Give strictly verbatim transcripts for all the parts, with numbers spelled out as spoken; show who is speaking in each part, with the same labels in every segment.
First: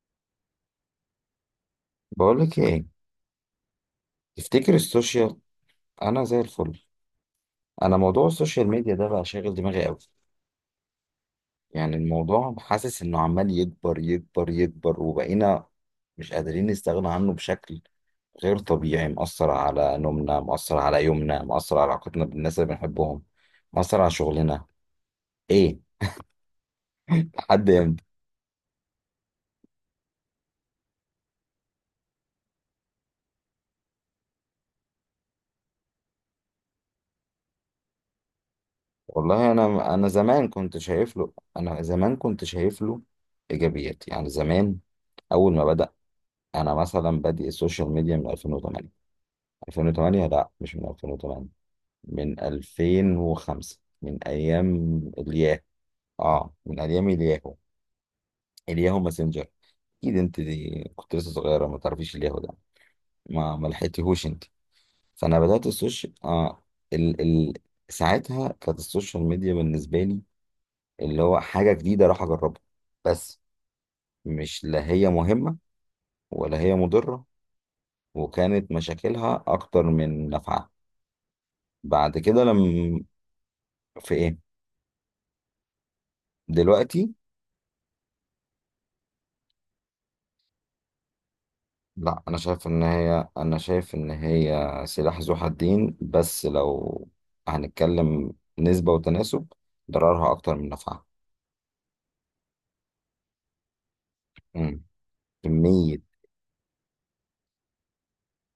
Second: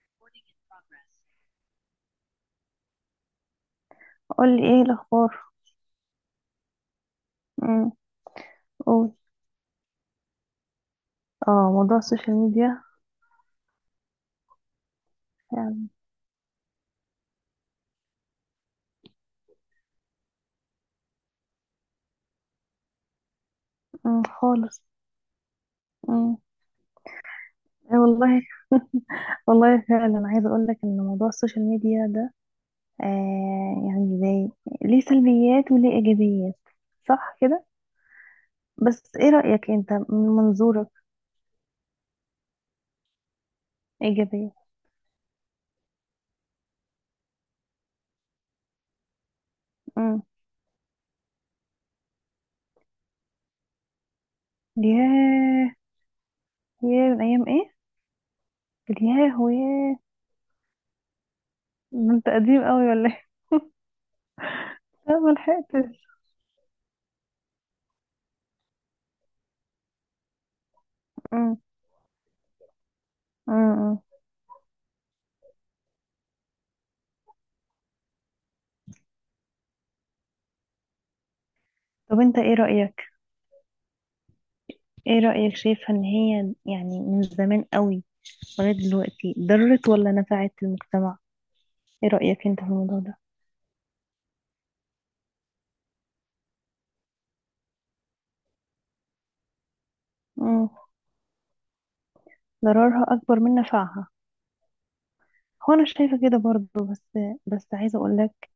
Speaker 1: Recording in progress.
Speaker 2: بقولك ايه؟
Speaker 1: قولي
Speaker 2: تفتكر
Speaker 1: ايه
Speaker 2: السوشيال؟
Speaker 1: الاخبار.
Speaker 2: انا زي الفل.
Speaker 1: امم
Speaker 2: انا موضوع السوشيال ميديا ده
Speaker 1: قول.
Speaker 2: بقى شاغل دماغي قوي.
Speaker 1: اه،
Speaker 2: يعني
Speaker 1: موضوع السوشيال
Speaker 2: الموضوع
Speaker 1: ميديا.
Speaker 2: حاسس انه عمال يكبر يكبر يكبر وبقينا
Speaker 1: يعني.
Speaker 2: مش قادرين نستغنى عنه بشكل غير طبيعي، مأثر على نومنا، مأثر على يومنا، مأثر على علاقتنا بالناس اللي بنحبهم، مأثر على
Speaker 1: امم
Speaker 2: شغلنا.
Speaker 1: خالص
Speaker 2: ايه؟
Speaker 1: امم
Speaker 2: لحد
Speaker 1: إيه
Speaker 2: امتى؟
Speaker 1: والله. والله فعلا عايزه اقول لك ان موضوع السوشيال ميديا ده آه يعني زي، ليه سلبيات وليه ايجابيات، صح كده؟ بس ايه
Speaker 2: والله
Speaker 1: رايك انت
Speaker 2: انا انا
Speaker 1: من
Speaker 2: زمان كنت
Speaker 1: منظورك؟
Speaker 2: شايف له انا زمان كنت شايف له ايجابيات، يعني
Speaker 1: ايجابيه.
Speaker 2: زمان اول ما بدأ. انا مثلا بادئ السوشيال ميديا من ألفين وتمانية،
Speaker 1: امم
Speaker 2: ألفين وتمانية لا، مش من ألفين وتمانية، من ألفين وخمسة، من ايام الياهو.
Speaker 1: ياه.
Speaker 2: اه، من
Speaker 1: ياه،
Speaker 2: ايام
Speaker 1: من ايام
Speaker 2: الياهو،
Speaker 1: ايه؟
Speaker 2: الياهو
Speaker 1: ياه
Speaker 2: ماسنجر.
Speaker 1: وياه.
Speaker 2: اكيد انت دي كنت لسه صغيره، ما
Speaker 1: ده
Speaker 2: تعرفيش
Speaker 1: انت
Speaker 2: الياهو ده،
Speaker 1: قديم قوي ولا ايه؟
Speaker 2: ما ما لحقتيهوش انت.
Speaker 1: أنا
Speaker 2: فانا بدات
Speaker 1: ملحقتش.
Speaker 2: السوشيال، اه ال... ال... ساعتها كانت السوشيال ميديا بالنسبه لي اللي هو
Speaker 1: امم
Speaker 2: حاجه جديده اروح اجربها بس.
Speaker 1: أمم، أمم.
Speaker 2: مش، لا هي مهمه ولا هي مضره، وكانت مشاكلها اكتر من نفعها. بعد
Speaker 1: طب انت
Speaker 2: كده
Speaker 1: ايه
Speaker 2: لما،
Speaker 1: رايك؟
Speaker 2: في ايه؟
Speaker 1: ايه رأيك، شايفة ان هي يعني
Speaker 2: دلوقتي.
Speaker 1: من زمان قوي لغاية دلوقتي ضرت ولا نفعت المجتمع؟ ايه
Speaker 2: لا، انا
Speaker 1: رأيك انت في
Speaker 2: شايف ان
Speaker 1: الموضوع ده؟
Speaker 2: هي انا شايف ان هي سلاح ذو حدين، بس لو هنتكلم نسبة وتناسب، ضررها اكتر من
Speaker 1: مم.
Speaker 2: نفعها.
Speaker 1: ضررها اكبر من نفعها.
Speaker 2: امم،
Speaker 1: هو انا
Speaker 2: كمية.
Speaker 1: شايفة كده برضو، بس بس عايزة اقولك،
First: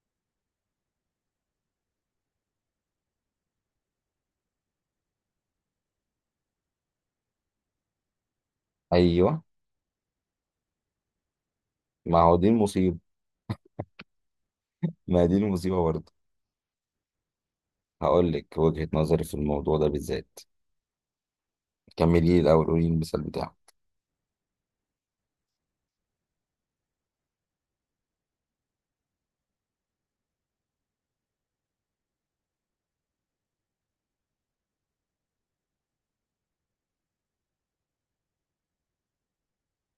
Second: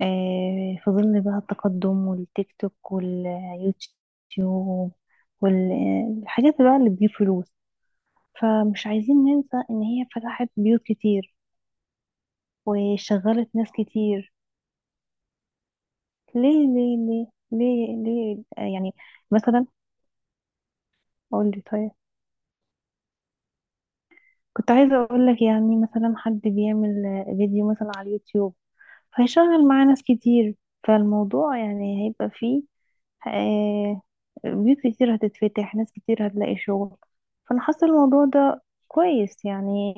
Speaker 1: آه في ظل بقى التقدم والتيك توك واليوتيوب والحاجات بقى اللي بتجيب فلوس، فمش عايزين
Speaker 2: ايوه،
Speaker 1: ننسى ان هي فتحت بيوت كتير
Speaker 2: ما هو دي المصيبة،
Speaker 1: وشغلت ناس كتير.
Speaker 2: ما دي المصيبة برضه.
Speaker 1: ليه ليه ليه ليه
Speaker 2: هقول
Speaker 1: ليه
Speaker 2: لك
Speaker 1: آه،
Speaker 2: وجهة
Speaker 1: يعني
Speaker 2: نظري في
Speaker 1: مثلا،
Speaker 2: الموضوع ده بالذات.
Speaker 1: قول لي طيب.
Speaker 2: كملي لي الاول، قولي لي المثال بتاعك.
Speaker 1: كنت عايزة اقول لك يعني مثلا حد بيعمل آه، فيديو مثلا على اليوتيوب، فهيشغل معاه ناس كتير، فالموضوع يعني هيبقى فيه آه، بيوت كتير هتتفتح، ناس كتير هتلاقي شغل. فانا حاسة الموضوع ده كويس يعني.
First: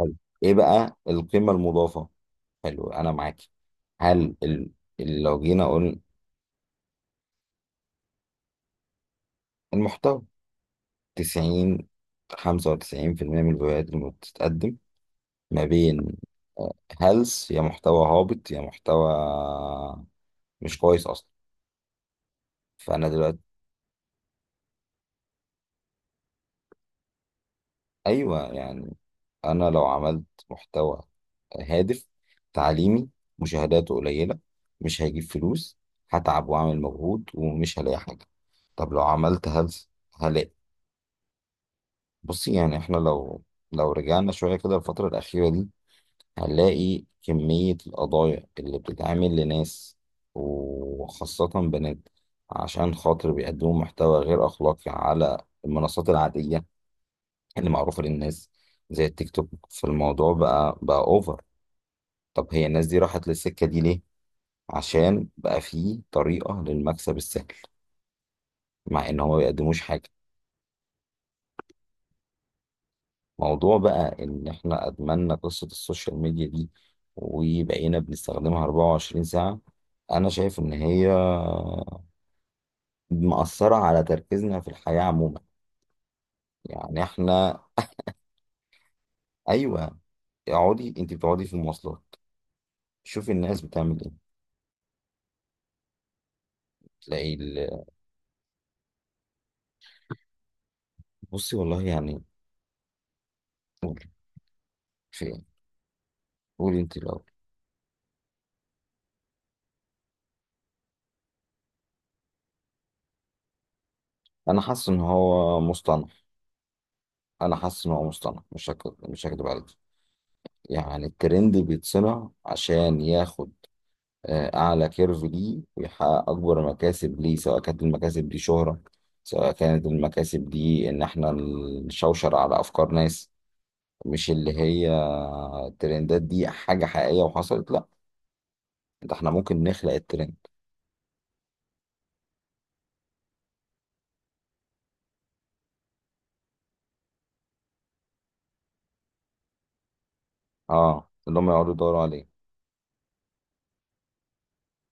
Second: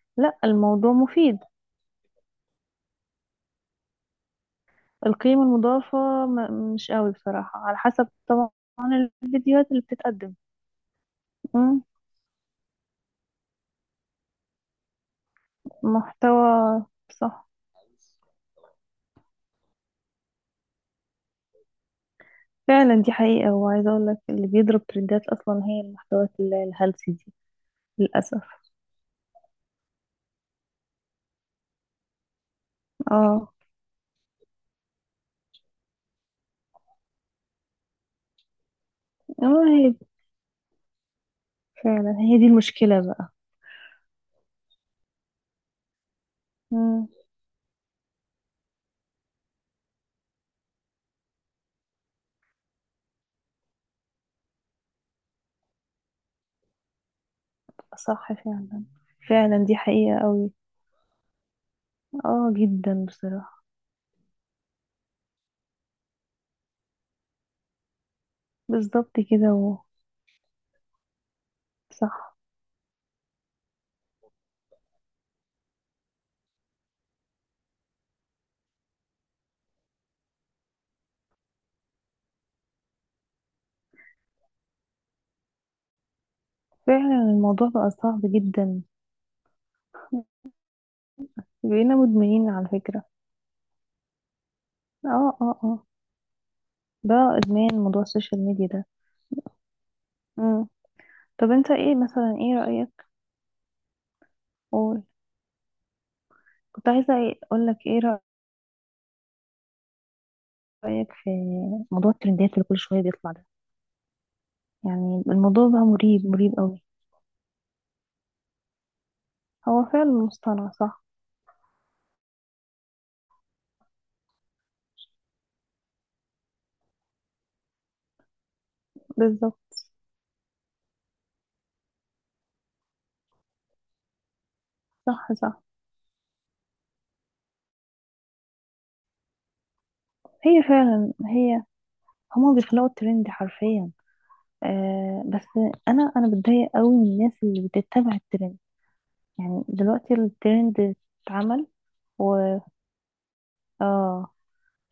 Speaker 2: حلو.
Speaker 1: لا،
Speaker 2: ايه
Speaker 1: الموضوع
Speaker 2: بقى
Speaker 1: مفيد.
Speaker 2: القيمة المضافة؟ حلو، انا معاكي. هل ال... ال- لو
Speaker 1: القيمة
Speaker 2: جينا اقول،
Speaker 1: المضافة م- مش قوي بصراحة، على حسب طبعا الفيديوهات اللي
Speaker 2: المحتوى
Speaker 1: بتتقدم. مم،
Speaker 2: تسعين، خمسة وتسعين في المية من الفيديوهات اللي بتتقدم ما بين
Speaker 1: محتوى. صح،
Speaker 2: هلس، يا محتوى هابط يا محتوى مش كويس اصلا.
Speaker 1: فعلا
Speaker 2: فانا
Speaker 1: دي
Speaker 2: دلوقتي،
Speaker 1: حقيقة، وعايزة اقول لك اللي بيضرب ترندات اصلا هي المحتويات ال- الهلسي دي، للأسف.
Speaker 2: ايوه يعني، انا لو عملت محتوى هادف تعليمي،
Speaker 1: اه.
Speaker 2: مشاهداته قليله، مش هيجيب فلوس، هتعب واعمل مجهود ومش هلاقي حاجه. طب لو عملت
Speaker 1: اه، هي
Speaker 2: هلس،
Speaker 1: دي،
Speaker 2: هلاقي.
Speaker 1: فعلا هي دي
Speaker 2: بصي يعني، احنا
Speaker 1: المشكلة بقى.
Speaker 2: لو، لو رجعنا شويه كده الفتره الاخيره دي، هنلاقي
Speaker 1: مم.
Speaker 2: كمية القضايا اللي بتتعمل لناس وخاصة بنات، عشان خاطر بيقدموا محتوى غير أخلاقي على المنصات العادية اللي معروفة
Speaker 1: صح
Speaker 2: للناس
Speaker 1: فعلا.
Speaker 2: زي التيك توك.
Speaker 1: فعلا دي حقيقة
Speaker 2: فالموضوع
Speaker 1: قوي،
Speaker 2: بقى بقى أوفر. طب
Speaker 1: اه
Speaker 2: هي الناس دي
Speaker 1: جدا
Speaker 2: راحت
Speaker 1: بصراحة.
Speaker 2: للسكة دي ليه؟ عشان بقى فيه طريقة للمكسب السهل، مع
Speaker 1: بالظبط
Speaker 2: إن هو ما
Speaker 1: كده. و...
Speaker 2: بيقدموش حاجة.
Speaker 1: صح
Speaker 2: موضوع بقى إن إحنا أدمنا قصة السوشيال ميديا دي، وبقينا بنستخدمها أربعة وعشرين ساعة. أنا شايف إن هي مأثرة على تركيزنا في الحياة عموما. يعني
Speaker 1: فعلا،
Speaker 2: احنا،
Speaker 1: الموضوع بقى صعب جدا.
Speaker 2: ايوه، اقعدي انت بتقعدي في
Speaker 1: بقينا
Speaker 2: المواصلات،
Speaker 1: مدمنين على فكرة.
Speaker 2: شوفي الناس بتعمل ايه.
Speaker 1: اه اه اه، ده
Speaker 2: تلاقي
Speaker 1: ادمان
Speaker 2: ال...
Speaker 1: موضوع السوشيال ميديا ده. مم. طب
Speaker 2: بصي
Speaker 1: انت
Speaker 2: والله
Speaker 1: ايه
Speaker 2: يعني.
Speaker 1: مثلا، ايه رأيك؟
Speaker 2: قولي،
Speaker 1: قول.
Speaker 2: في ايه؟ قولي
Speaker 1: كنت
Speaker 2: انت
Speaker 1: عايزة
Speaker 2: الاول.
Speaker 1: ايه- اقول لك ايه رأيك في موضوع الترندات اللي كل شوية بيطلع ده،
Speaker 2: انا حاسس ان
Speaker 1: يعني
Speaker 2: هو
Speaker 1: الموضوع بقى
Speaker 2: مصطنع،
Speaker 1: مريب، مريب قوي.
Speaker 2: انا حاسس ان هو مصطنع مش هك... مش هكدب عليك.
Speaker 1: هو فعلا مصطنع صح.
Speaker 2: يعني الترند بيتصنع عشان ياخد آه، اعلى كيرف ليه ويحقق اكبر مكاسب ليه، سواء كانت المكاسب دي شهرة، سواء
Speaker 1: بالظبط.
Speaker 2: كانت المكاسب دي ان احنا نشوشر على افكار ناس. مش اللي هي
Speaker 1: صح صح.
Speaker 2: الترندات دي حاجة حقيقية وحصلت، لا، ده احنا ممكن نخلق الترند.
Speaker 1: هي فعلا هي، هما بيخلقوا الترند حرفيا. آه بس، انا انا بتضايق قوي من الناس اللي بتتبع الترند. يعني دلوقتي الترند
Speaker 2: اه، اللي هم
Speaker 1: اتعمل،
Speaker 2: يقعدوا يدوروا عليه.
Speaker 1: و اه،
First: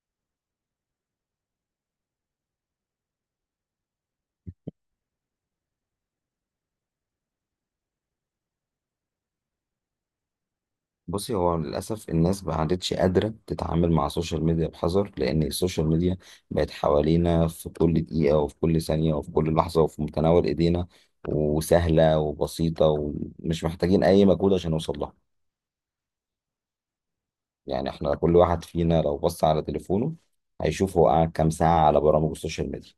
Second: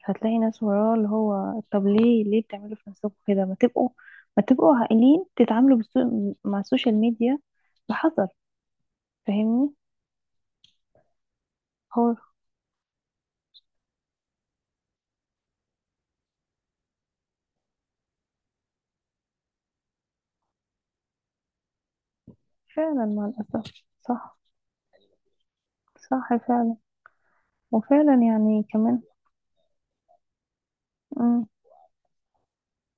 Speaker 1: هتلاقي ناس وراه، اللي هو طب ليه، ليه بتعملوا في نفسكم كده؟ ما تبقوا، ما تبقوا عاقلين، تتعاملوا بالسو... مع السوشيال ميديا بحذر. فاهمني؟
Speaker 2: بصي، هو للأسف
Speaker 1: هو
Speaker 2: الناس ما عادتش قادرة تتعامل مع السوشيال ميديا بحذر، لأن السوشيال ميديا بقت حوالينا في كل دقيقة وفي كل ثانية وفي كل لحظة وفي متناول إيدينا، وسهلة وبسيطة
Speaker 1: فعلا مع
Speaker 2: ومش
Speaker 1: الأسف.
Speaker 2: محتاجين أي
Speaker 1: صح.
Speaker 2: مجهود عشان نوصل لها.
Speaker 1: صح فعلا.
Speaker 2: يعني احنا
Speaker 1: وفعلا
Speaker 2: كل
Speaker 1: يعني
Speaker 2: واحد فينا
Speaker 1: كمان،
Speaker 2: لو بص على تليفونه هيشوف هو قعد
Speaker 1: مم،
Speaker 2: كام ساعة على برامج السوشيال ميديا.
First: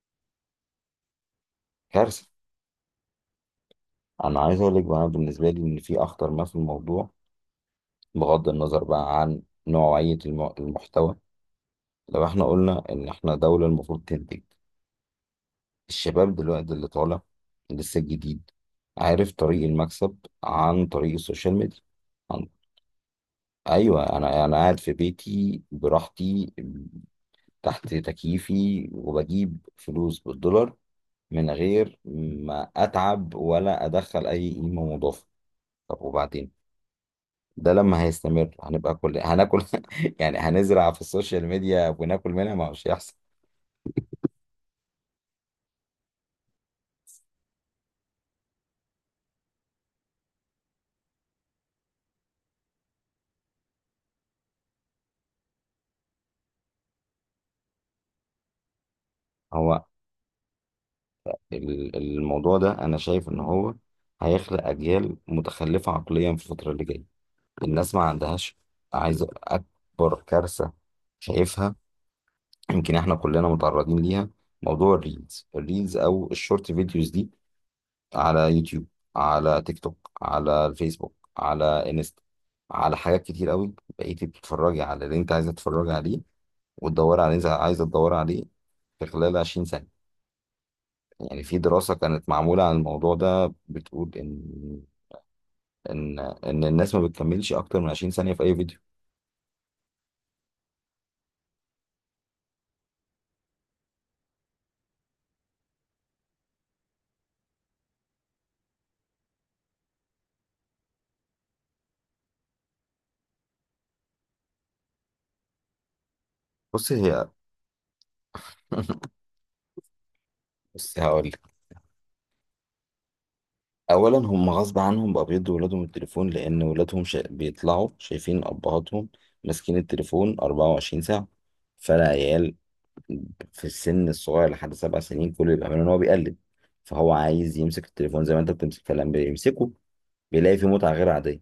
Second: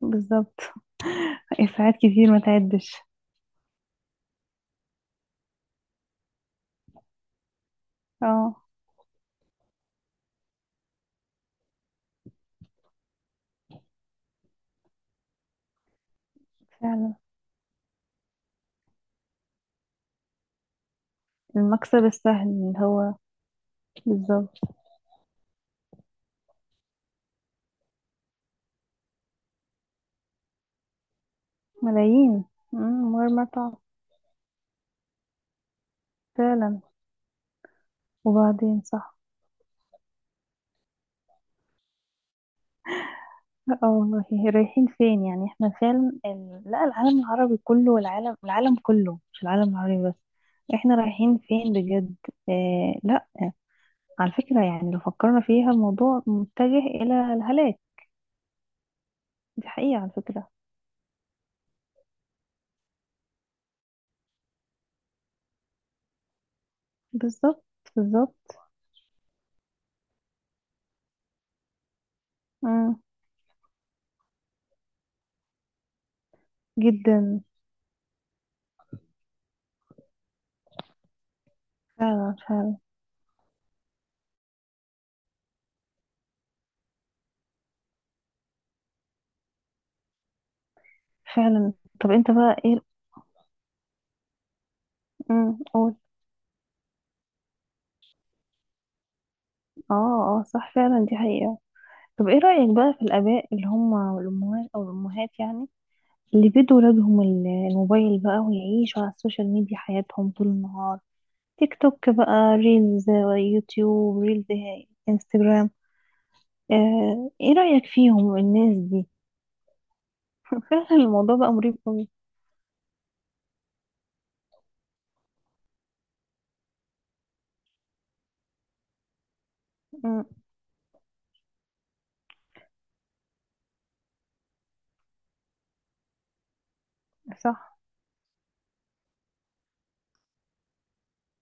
Speaker 1: بالظبط. ساعات
Speaker 2: كارثة.
Speaker 1: كتير ما تعدش.
Speaker 2: انا عايز اقول لك بقى، أنا بالنسبه لي ان في اخطر ما في الموضوع، بغض
Speaker 1: اه
Speaker 2: النظر بقى عن نوعيه الم- المحتوى، لو احنا قلنا ان احنا دوله المفروض تنتج، الشباب دلوقتي اللي
Speaker 1: فعلا.
Speaker 2: طالع لسه جديد عارف طريق المكسب عن طريق السوشيال ميديا.
Speaker 1: المكسب
Speaker 2: عن...
Speaker 1: السهل اللي هو،
Speaker 2: ايوه، انا انا
Speaker 1: بالظبط.
Speaker 2: قاعد في بيتي براحتي تحت تكييفي وبجيب فلوس بالدولار من غير
Speaker 1: ملايين.
Speaker 2: ما
Speaker 1: مم، من غير
Speaker 2: اتعب
Speaker 1: ما تعرف.
Speaker 2: ولا ادخل اي قيمه مضافه. طب وبعدين؟
Speaker 1: فعلا.
Speaker 2: ده لما هيستمر
Speaker 1: وبعدين،
Speaker 2: هنبقى
Speaker 1: صح.
Speaker 2: كل هناكل. يعني هنزرع في السوشيال ميديا وناكل منها، ما هوش يحصل.
Speaker 1: لا، آه، والله. رايحين فين يعني؟ احنا فعلا ال... لا، العالم العربي كله والعالم، العالم كله مش العالم العربي بس، احنا رايحين فين بجد؟ اه لا، على فكرة، يعني لو فكرنا فيها الموضوع متجه إلى الهلاك. دي
Speaker 2: هو
Speaker 1: حقيقة على فكرة.
Speaker 2: ال- الموضوع ده انا شايف ان هو هيخلق اجيال متخلفه عقليا في الفتره اللي جايه.
Speaker 1: بالظبط.
Speaker 2: الناس ما
Speaker 1: بالظبط.
Speaker 2: عندهاش. عايز اكبر كارثه شايفها،
Speaker 1: مم،
Speaker 2: يمكن احنا كلنا متعرضين ليها، موضوع الريلز، الريلز او الشورت فيديوز دي،
Speaker 1: جدا.
Speaker 2: على يوتيوب، على تيك توك، على الفيسبوك، على انستا،
Speaker 1: فعلا. فعلا
Speaker 2: على حاجات كتير قوي. بقيتي بتتفرجي على اللي انت عايزه تتفرجي عليه وتدور عليه زي عايزة تدور عليه. في خلال عشرين سنة، يعني في
Speaker 1: فعلا.
Speaker 2: دراسة
Speaker 1: طب
Speaker 2: كانت
Speaker 1: انت بقى
Speaker 2: معمولة عن
Speaker 1: ايه؟
Speaker 2: الموضوع ده بتقول إن،
Speaker 1: امم قول.
Speaker 2: إن إن الناس ما بتكملش أكتر من عشرين ثانية في أي فيديو.
Speaker 1: اه اه، صح فعلا دي حقيقة. طب ايه رأيك بقى في الآباء اللي هم، والأمهات، أو الأمهات يعني، اللي بيدوا ولادهم ال- الموبايل بقى، ويعيشوا على السوشيال ميديا حياتهم طول النهار. تيك توك بقى، ريلز، يوتيوب، ريلز، انستجرام،
Speaker 2: بص هي
Speaker 1: آه. ايه رأيك فيهم الناس دي؟ فعلا
Speaker 2: بص هقول
Speaker 1: الموضوع
Speaker 2: لك.
Speaker 1: بقى مريب قوي.
Speaker 2: أولا هم غصب عنهم بقى بيدوا ولادهم التليفون، لأن ولادهم شا... بيطلعوا شايفين أبهاتهم ماسكين
Speaker 1: أمم،
Speaker 2: التليفون أربعة وعشرين ساعة. فالعيال في السن الصغير لحد سبع سنين كل اللي بيعمله إن هو بيقلد، فهو عايز
Speaker 1: صح
Speaker 2: يمسك التليفون زي ما أنت بتمسك، فلما بيمسكه بيلاقي فيه متعة غير عادية.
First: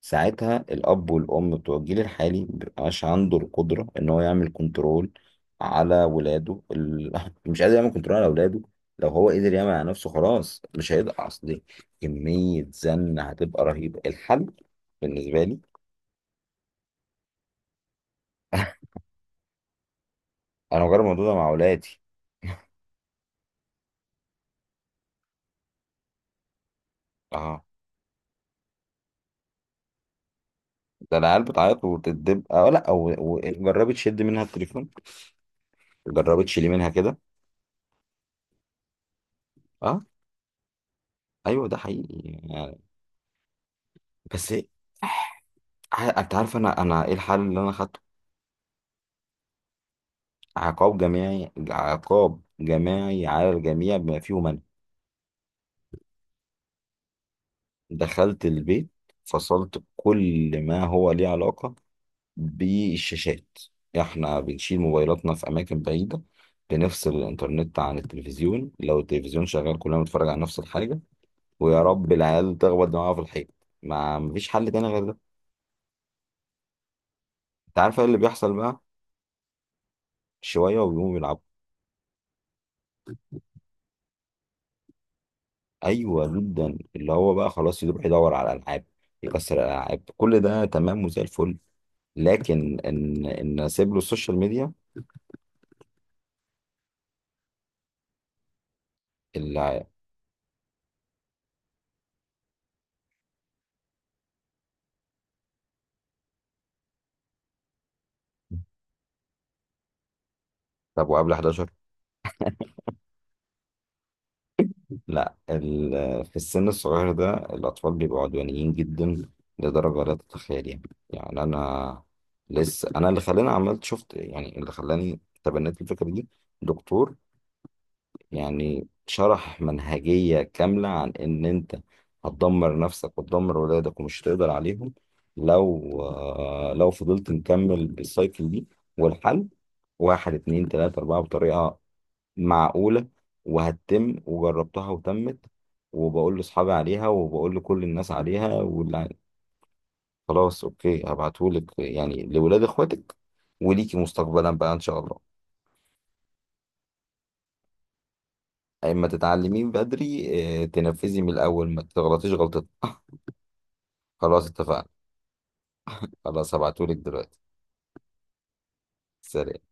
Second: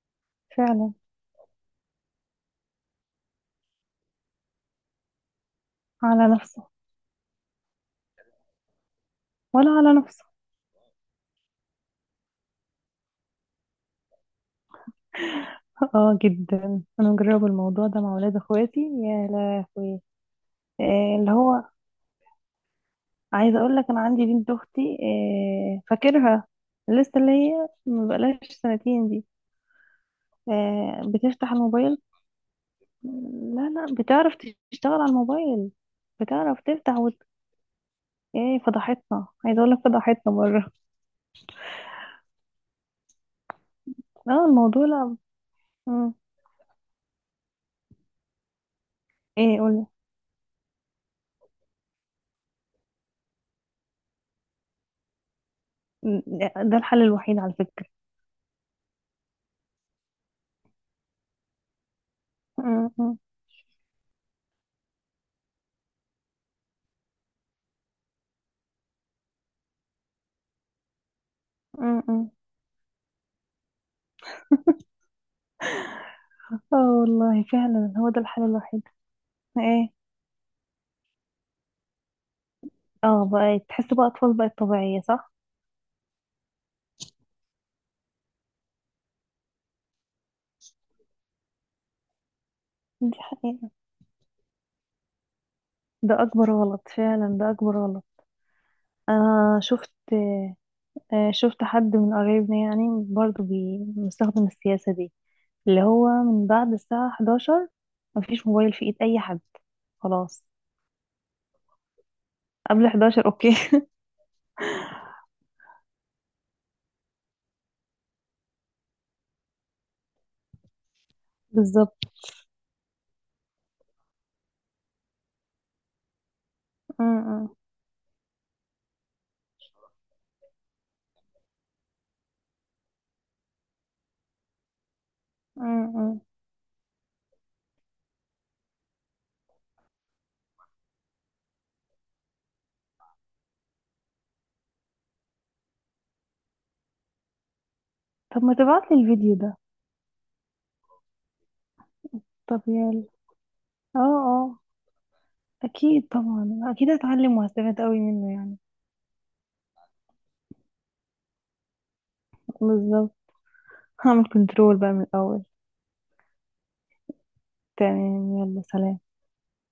Speaker 2: ساعتها
Speaker 1: فعلا.
Speaker 2: الأب والأم بتوع الجيل الحالي مبيبقاش عنده القدرة إن هو يعمل كنترول على
Speaker 1: على
Speaker 2: ولاده
Speaker 1: نفسه.
Speaker 2: ال... مش قادر يعمل كنترول على ولاده. لو هو قدر يعمل
Speaker 1: ولا
Speaker 2: على
Speaker 1: على
Speaker 2: نفسه
Speaker 1: نفسه.
Speaker 2: خلاص، مش هيقدر. أصل كمية زن هتبقى رهيبة. الحل بالنسبة لي،
Speaker 1: اه جدا، انا مجربه الموضوع ده مع ولاد اخواتي يا لهوي.
Speaker 2: أنا بجرب
Speaker 1: آه،
Speaker 2: الموضوع
Speaker 1: اللي
Speaker 2: ده مع
Speaker 1: هو،
Speaker 2: ولادي.
Speaker 1: عايزه اقول لك انا عندي بنت اختي، آه، فاكرها، لسه اللي
Speaker 2: اه،
Speaker 1: هي ما بقالهاش سنتين دي، آه،
Speaker 2: ده العيال
Speaker 1: بتفتح
Speaker 2: بتعيط
Speaker 1: الموبايل.
Speaker 2: وتدب. اه لا، أو... و...
Speaker 1: لا
Speaker 2: جربي
Speaker 1: لا،
Speaker 2: تشد
Speaker 1: بتعرف
Speaker 2: منها التليفون،
Speaker 1: تشتغل على الموبايل،
Speaker 2: جربي
Speaker 1: بتعرف
Speaker 2: تشيلي منها
Speaker 1: تفتح
Speaker 2: كده.
Speaker 1: وت... ايه فضحتنا، عايزه اقول لك
Speaker 2: اه،
Speaker 1: فضحتنا مره.
Speaker 2: ايوه ده حقيقي يعني.
Speaker 1: اه،
Speaker 2: بس إيه،
Speaker 1: الموضوع لا. مم.
Speaker 2: آه، انت عارف انا انا ايه الحل اللي انا خدته؟
Speaker 1: ايه؟ قول.
Speaker 2: عقاب جماعي، عقاب جماعي على الجميع بما فيهم أنا.
Speaker 1: ده الحل الوحيد على فكره.
Speaker 2: دخلت البيت، فصلت كل ما هو ليه علاقة
Speaker 1: مم، مم،
Speaker 2: بالشاشات. احنا بنشيل موبايلاتنا في أماكن بعيدة، بنفصل الإنترنت عن التلفزيون. لو التلفزيون شغال كلنا بنتفرج على نفس الحاجة، ويا
Speaker 1: مم،
Speaker 2: رب
Speaker 1: مم.
Speaker 2: العيال تخبط دماغها في الحيط. ما مفيش حل تاني غير ده.
Speaker 1: اه والله
Speaker 2: انت
Speaker 1: فعلا
Speaker 2: عارف ايه
Speaker 1: هو
Speaker 2: اللي
Speaker 1: ده الحل
Speaker 2: بيحصل بقى؟
Speaker 1: الوحيد. ايه؟
Speaker 2: شوية وبيقوموا بيلعبوا.
Speaker 1: اه بقى تحس بقى اطفال بقت طبيعيه، صح.
Speaker 2: أيوة جدا، اللي هو بقى خلاص يروح يدور على ألعاب، يكسر الألعاب، كل ده تمام وزي الفل. لكن
Speaker 1: دي
Speaker 2: ان ان
Speaker 1: حقيقه.
Speaker 2: اسيب له السوشيال ميديا
Speaker 1: ده اكبر غلط، فعلا ده اكبر غلط. انا
Speaker 2: اللي...
Speaker 1: شفت، آه، شفت حد من قرايبنا يعني برضو بي- مستخدم السياسة دي، اللي هو من بعد الساعة إحداشر مفيش موبايل في ايد اي حد، خلاص.
Speaker 2: طب وقبل حداشر؟
Speaker 1: قبل إحداشر اوكي.
Speaker 2: لا، ال... في السن الصغير ده الاطفال بيبقوا عدوانيين جدا لدرجه لا تتخيليها. يعني يعني
Speaker 1: بالظبط.
Speaker 2: انا، لسه انا اللي خلاني عملت شفت يعني اللي خلاني تبنيت الفكره دي،
Speaker 1: م-
Speaker 2: دكتور
Speaker 1: م-
Speaker 2: يعني شرح منهجية كاملة عن إن أنت هتدمر نفسك وتدمر ولادك ومش هتقدر عليهم
Speaker 1: م-
Speaker 2: لو،
Speaker 1: م.
Speaker 2: آه، لو فضلت نكمل بالسايكل دي. والحل واحد اتنين تلاتة أربعة بطريقة معقولة، وهتتم وجربتها وتمت، وبقول لأصحابي عليها وبقول لكل الناس
Speaker 1: طب
Speaker 2: عليها
Speaker 1: ما
Speaker 2: واللي
Speaker 1: تبعتلي
Speaker 2: ع-
Speaker 1: الفيديو ده.
Speaker 2: خلاص، أوكي هبعتهولك، يعني لولاد
Speaker 1: طب يلا.
Speaker 2: إخواتك وليكي
Speaker 1: اه
Speaker 2: مستقبلا
Speaker 1: اه،
Speaker 2: بقى إن شاء الله.
Speaker 1: اكيد طبعا، اكيد هتعلم وهستفاد قوي منه يعني.
Speaker 2: أما تتعلمين بدري، اه، تنفذي من الأول ما تغلطيش غلطة.
Speaker 1: بالظبط، هعمل
Speaker 2: خلاص
Speaker 1: كنترول
Speaker 2: اتفقنا،
Speaker 1: بقى من الاول.
Speaker 2: خلاص هبعتهولك دلوقتي.
Speaker 1: تمام، يلا سلام.
Speaker 2: سلام.